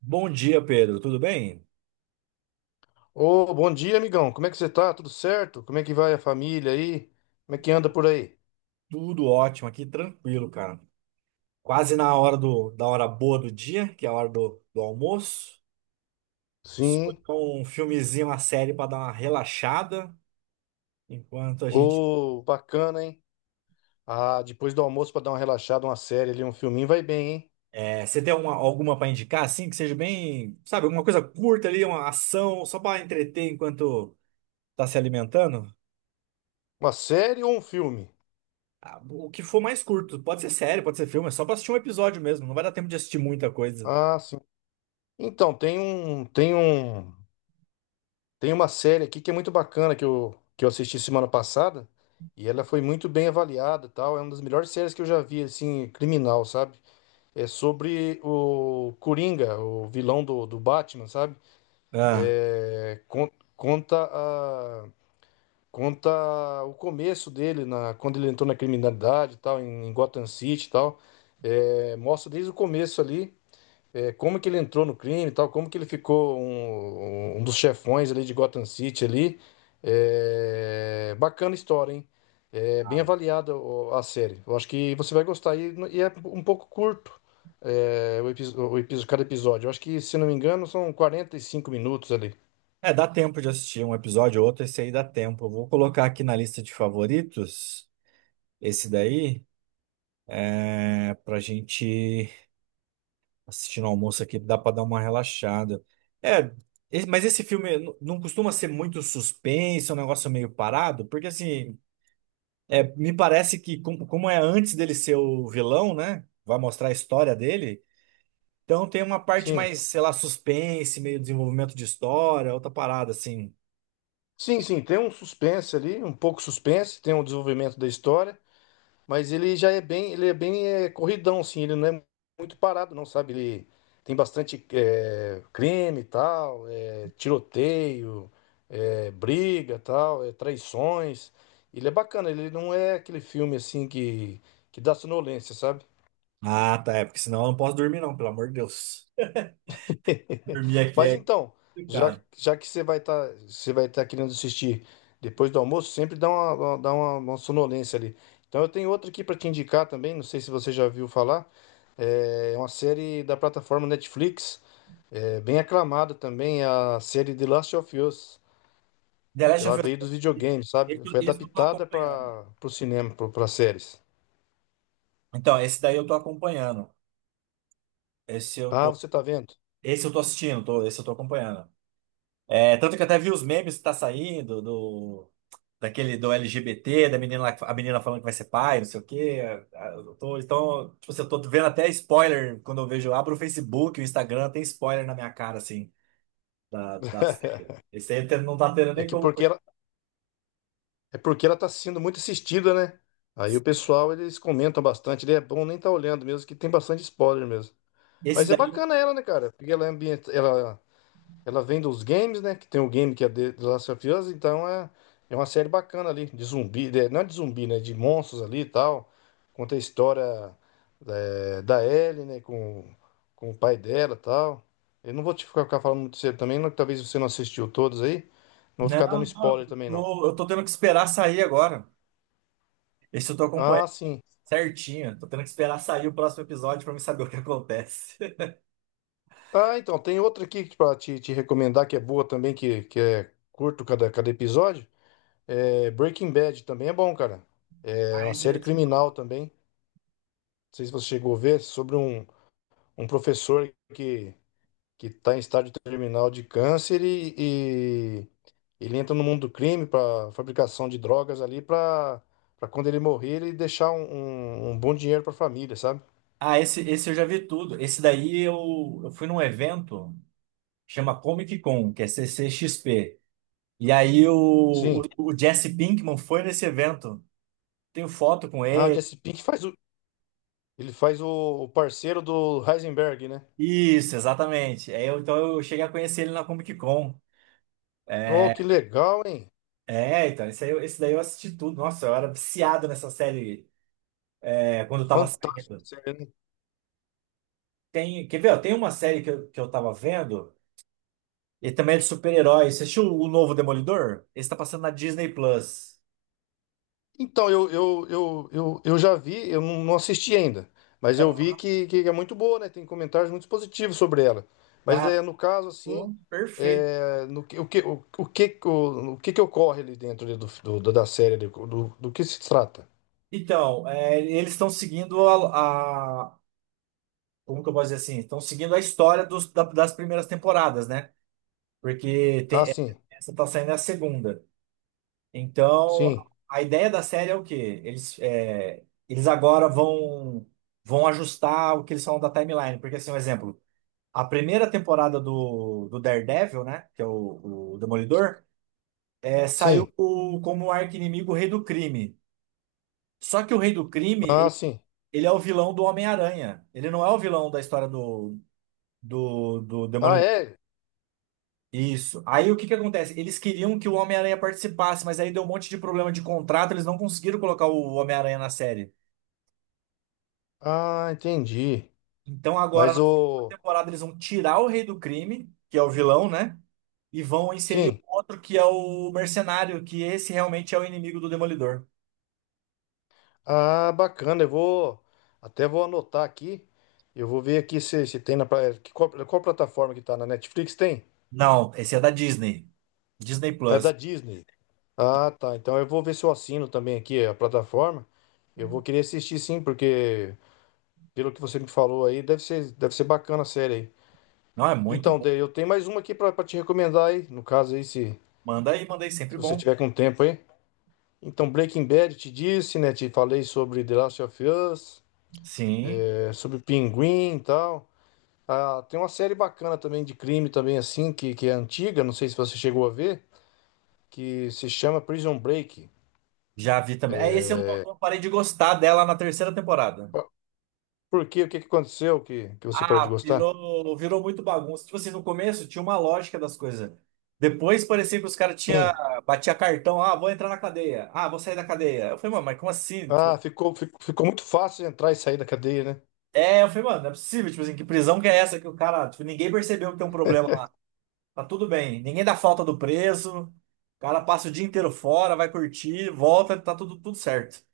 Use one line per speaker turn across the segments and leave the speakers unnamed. Bom dia, Pedro. Tudo bem?
Ô, bom dia, amigão. Como é que você tá? Tudo certo? Como é que vai a família aí? Como é que anda por aí?
Tudo ótimo aqui, tranquilo, cara. Quase na hora da hora boa do dia, que é a hora do almoço. Escolhi
Sim.
um filmezinho, uma série para dar uma relaxada. Enquanto a gente.
Ô, bacana, hein? Ah, depois do almoço pra dar uma relaxada, uma série ali, um filminho, vai bem, hein?
Você tem alguma para indicar, assim, que seja bem, sabe, alguma coisa curta ali, uma ação, só para entreter enquanto tá se alimentando?
Uma série ou um filme?
Ah, o que for mais curto. Pode ser série, pode ser filme, é só para assistir um episódio mesmo. Não vai dar tempo de assistir muita coisa.
Ah, sim. Então, tem uma série aqui que é muito bacana que eu assisti semana passada e ela foi muito bem avaliada, e tal. É uma das melhores séries que eu já vi, assim, criminal, sabe? É sobre o Coringa, o vilão do Batman, sabe?
Ah.
É, con- conta a- Conta o começo dele na quando ele entrou na criminalidade e tal em Gotham City e tal. É, mostra desde o começo ali, é, como que ele entrou no crime e tal, como que ele ficou um dos chefões ali de Gotham City ali. É, bacana a história, hein? É bem avaliada a série, eu acho que você vai gostar, e é um pouco curto. É, o, cada episódio, eu acho que, se não me engano, são 45 minutos ali.
É, dá tempo de assistir um episódio ou outro, esse aí dá tempo. Eu vou colocar aqui na lista de favoritos, esse daí, pra gente assistir no almoço aqui, dá pra dar uma relaxada. É, mas esse filme não costuma ser muito suspense, é um negócio meio parado, porque assim, é, me parece que como é antes dele ser o vilão, né? Vai mostrar a história dele, então tem uma parte
Sim,
mais, sei lá, suspense, meio desenvolvimento de história, outra parada, assim.
sim, tem um suspense ali, um pouco suspense, tem um desenvolvimento da história, mas ele já é bem, ele é bem é, corridão, assim, ele não é muito parado, não, sabe? Ele tem bastante é, crime e tal, é, tiroteio, é, briga e tal, é, traições. Ele é bacana, ele não é aquele filme assim que dá sonolência, sabe?
Ah, tá. É, porque senão eu não posso dormir, não, pelo amor de Deus. Dormir aqui
Mas
é
então, já,
complicado.
já que você vai estar, você vai estar querendo assistir depois do almoço, sempre dá uma sonolência ali. Então eu tenho outra aqui para te indicar também, não sei se você já viu falar. É uma série da plataforma Netflix, é, bem aclamada também, é a série The Last of Us.
The Last
Ela
of Us,
veio
é
dos
assim,
videogames, sabe? Foi
esse eu tô
adaptada
acompanhando.
para o cinema, para séries.
Então, esse daí eu tô acompanhando. Esse eu
Ah,
tô,
você tá vendo?
esse eu tô assistindo, esse eu tô acompanhando. É, tanto que até vi os memes que tá saindo daquele do LGBT, da menina lá, a menina falando que vai ser pai, não sei o quê. Ah, então, tipo, assim, eu tô vendo até spoiler quando eu vejo, eu abro o Facebook, o Instagram, tem spoiler na minha cara, assim, da série. Esse aí até não tá tendo
É
nem
que
como.
porque ela, É porque ela está sendo muito assistida, né? Aí o pessoal, eles comentam bastante, daí é bom nem estar olhando mesmo, que tem bastante spoiler mesmo.
Esse
Mas é
daí, eu-
bacana ela, né, cara? Porque ela é ambiente, ela vem dos games, né? Que tem o game que é The Last of Us, então é, é uma série bacana ali, de zumbi, de- não é de zumbi, né? De monstros ali e tal. Conta a história é, da Ellie, né? Com o pai dela e tal. Eu não vou te ficar falando muito cedo também, não, que talvez você não assistiu todos aí. Não vou ficar dando
não, não,
spoiler também, não.
eu tô tendo que esperar sair agora. Esse eu tô
Ah,
acompanhando
sim.
certinho. Tô tendo que esperar sair o próximo episódio pra me saber o que acontece.
Ah, então, tem outra aqui para te recomendar que é boa também, que é curto cada episódio. É, Breaking Bad também é bom, cara. É
Ah,
uma
esse eu já
série
vi.
criminal também. Não sei se você chegou a ver, sobre um, um professor que tá em estágio terminal de câncer e ele entra no mundo do crime para fabricação de drogas ali para quando ele morrer ele deixar um bom dinheiro para a família, sabe?
Ah, esse eu já vi tudo. Esse daí eu fui num evento, chama Comic Con, que é CCXP. E aí
Sim.
o Jesse Pinkman foi nesse evento. Tenho foto com
Ah,
ele.
Jesse Pink faz o, ele faz o parceiro do Heisenberg, né?
Isso, exatamente. Então eu cheguei a conhecer ele na Comic Con.
Oh,
É,
que legal, hein?
é, então, esse daí eu assisti tudo. Nossa, eu era viciado nessa série é, quando eu tava
Fantástico,
saindo.
sério, né?
Tem, quer ver? Ó, tem uma série que eu tava vendo, e também é de super-herói. Você assistiu o novo Demolidor? Esse tá passando na Disney Plus.
Então, eu já vi, eu não assisti ainda, mas eu vi que é muito boa, né? Tem comentários muito positivos sobre ela. Mas
Cara,
é, no caso, assim,
pô, perfeito.
é, no, o que que ocorre ali dentro ali da série, ali, do que se trata?
Então, é, eles estão seguindo a- como que eu posso dizer assim? Estão seguindo a história das primeiras temporadas, né? Porque
Ah,
tem, essa tá saindo é a segunda. Então,
sim,
a ideia da série é o quê? Eles agora vão, vão ajustar o que eles falam da timeline. Porque, assim, um exemplo, a primeira temporada do Daredevil, né? Que é o Demolidor, é,
sim,
como arqui-inimigo o Rei do Crime. Só que o Rei do Crime,
ah,
e-
sim.
Ele é o vilão do Homem-Aranha. Ele não é o vilão da história do
Ah,
Demolidor.
é?
Isso. Aí o que que acontece? Eles queriam que o Homem-Aranha participasse, mas aí deu um monte de problema de contrato, eles não conseguiram colocar o Homem-Aranha na série.
Ah, entendi.
Então agora
Mas
na segunda
o...
temporada eles vão tirar o Rei do Crime, que é o vilão, né? E vão inserir o
Sim.
outro que é o Mercenário, que esse realmente é o inimigo do Demolidor.
Ah, bacana. Eu vou até vou anotar aqui. Eu vou ver aqui se, se tem na qual plataforma que tá, na Netflix tem?
Não, esse é da Disney. Disney
É
Plus.
da Disney. Ah, tá. Então eu vou ver se eu assino também aqui a plataforma. Eu vou querer assistir, sim, porque pelo que você me falou aí, deve ser bacana a série aí.
Não, é muito
Então,
bom.
daí eu tenho mais uma aqui pra te recomendar aí, no caso aí, se
Manda aí, sempre
se você
bom.
tiver com tempo aí. Então, Breaking Bad, te disse, né? Te falei sobre The Last of Us,
Sim,
é, sobre Pinguim e tal. Ah, tem uma série bacana também de crime também, assim, que é antiga, não sei se você chegou a ver, que se chama Prison Break.
já vi também. É, esse eu não eu parei de gostar dela na terceira temporada.
Ah, por quê? O que que aconteceu que você parou de
Ah,
gostar?
virou muito bagunça. Tipo assim, no começo tinha uma lógica das coisas. Depois parecia que os caras tinha
Sim.
batia cartão, ah, vou entrar na cadeia. Ah, vou sair da cadeia. Eu falei, mano, mas como assim?
Ah,
Tipo,
ficou muito fácil de entrar e sair da cadeia, né?
é, eu falei, mano, não é possível, tipo assim, que prisão que é essa que o cara, tipo, ninguém percebeu que tem um problema lá. Tá tudo bem. Ninguém dá falta do preso. O cara passa o dia inteiro fora, vai curtir, volta, tá tudo certo.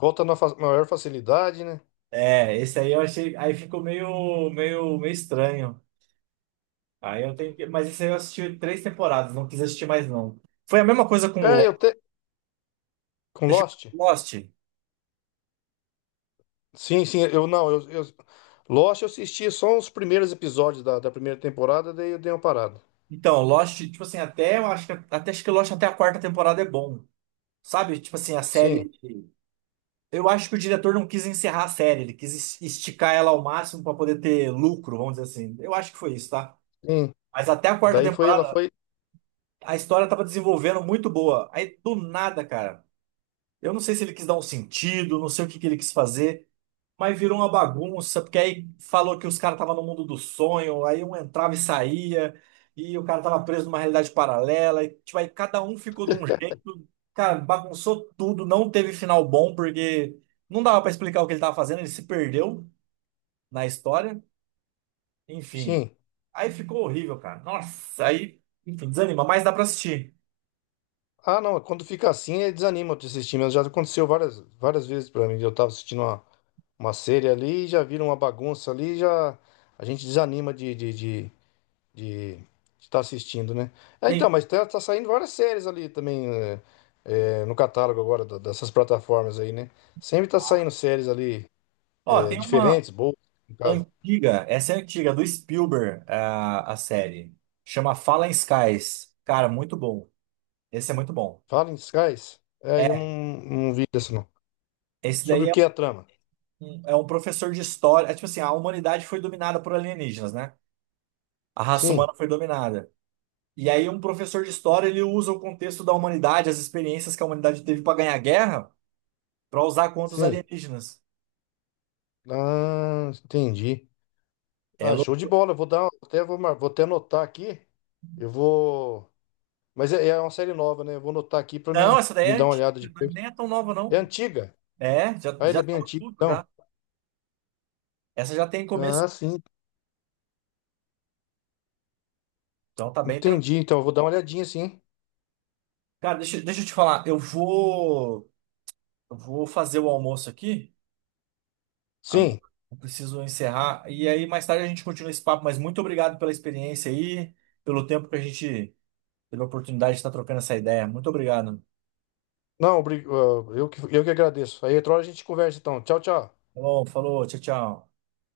Volta na fa- maior facilidade, né?
É, esse aí eu achei, aí ficou meio meio estranho. Aí eu tenho que... Mas isso aí eu assisti três temporadas, não quis assistir mais não. Foi a mesma coisa com
É, eu te... Com
Você chegou
Lost?
com Lost.
Sim, sim, eu não, eu... Lost eu assisti só os primeiros episódios da, da primeira temporada, daí eu dei uma parada.
Então, Lost, tipo assim, até acho que Lost até a quarta temporada é bom. Sabe? Tipo assim, a
Sim,
série. Eu acho que o diretor não quis encerrar a série, ele quis esticar ela ao máximo para poder ter lucro, vamos dizer assim. Eu acho que foi isso, tá?
sim.
Mas até a quarta
Daí foi, ela
temporada,
foi...
a história tava desenvolvendo muito boa. Aí do nada, cara. Eu não sei se ele quis dar um sentido, não sei o que que ele quis fazer. Mas virou uma bagunça, porque aí falou que os caras estavam no mundo do sonho, aí um entrava e saía, e o cara tava preso numa realidade paralela, e tipo, aí cada um ficou de um jeito. Cara, bagunçou tudo, não teve final bom, porque não dava pra explicar o que ele tava fazendo, ele se perdeu na história. Enfim,
Sim.
aí ficou horrível, cara. Nossa, aí, enfim, desanima, mas dá pra assistir.
Ah, não, quando fica assim, desanima de assistir, mas já aconteceu várias vezes pra mim. Eu tava assistindo uma série ali, já vira uma bagunça ali, já a gente desanima de estar assistindo, né? Ah, então,
Tem,
mas tá, tá saindo várias séries ali também no catálogo agora dessas plataformas aí, né? Sempre tá saindo séries ali
ó, tem uma.
diferentes, boas, no caso.
Antiga, essa é antiga, do Spielberg, a série. Chama Fallen Skies. Cara, muito bom. Esse é muito bom.
Fala em Skies? É, eu não,
É,
não vi dessa, não.
esse
Sobre
daí
o
é
que é a trama?
é um professor de história. É tipo assim, a humanidade foi dominada por alienígenas, né? A raça
Sim,
humana foi dominada. E aí um professor de história, ele usa o contexto da humanidade, as experiências que a humanidade teve para ganhar guerra, para usar contra os
sim.
alienígenas.
Ah, entendi.
É
Ah, show de
louco.
bola. Eu vou dar, até vou, mar- vou até anotar aqui. Eu vou. Mas é, é uma série nova, né? Eu vou anotar aqui pra
Não,
mim
essa daí é
me dar uma
antiga,
olhada depois.
nem é tão nova,
É
não.
antiga?
É,
Ah, ele
já
é bem
tá
antigo,
tudo
então.
já. Essa já tem começo,
Ah, sim.
então tá bem tranquilo.
Entendi. Então, eu vou dar uma olhadinha, sim.
Cara, deixa eu te falar. Eu vou fazer o almoço aqui. Agora.
Sim.
Eu preciso encerrar. E aí, mais tarde, a gente continua esse papo. Mas muito obrigado pela experiência aí, pelo tempo que a gente teve a oportunidade de estar trocando essa ideia. Muito obrigado.
Não, ah, eu que agradeço. Aí outra hora a gente conversa, então. Tchau, tchau.
Falou, falou, tchau, tchau.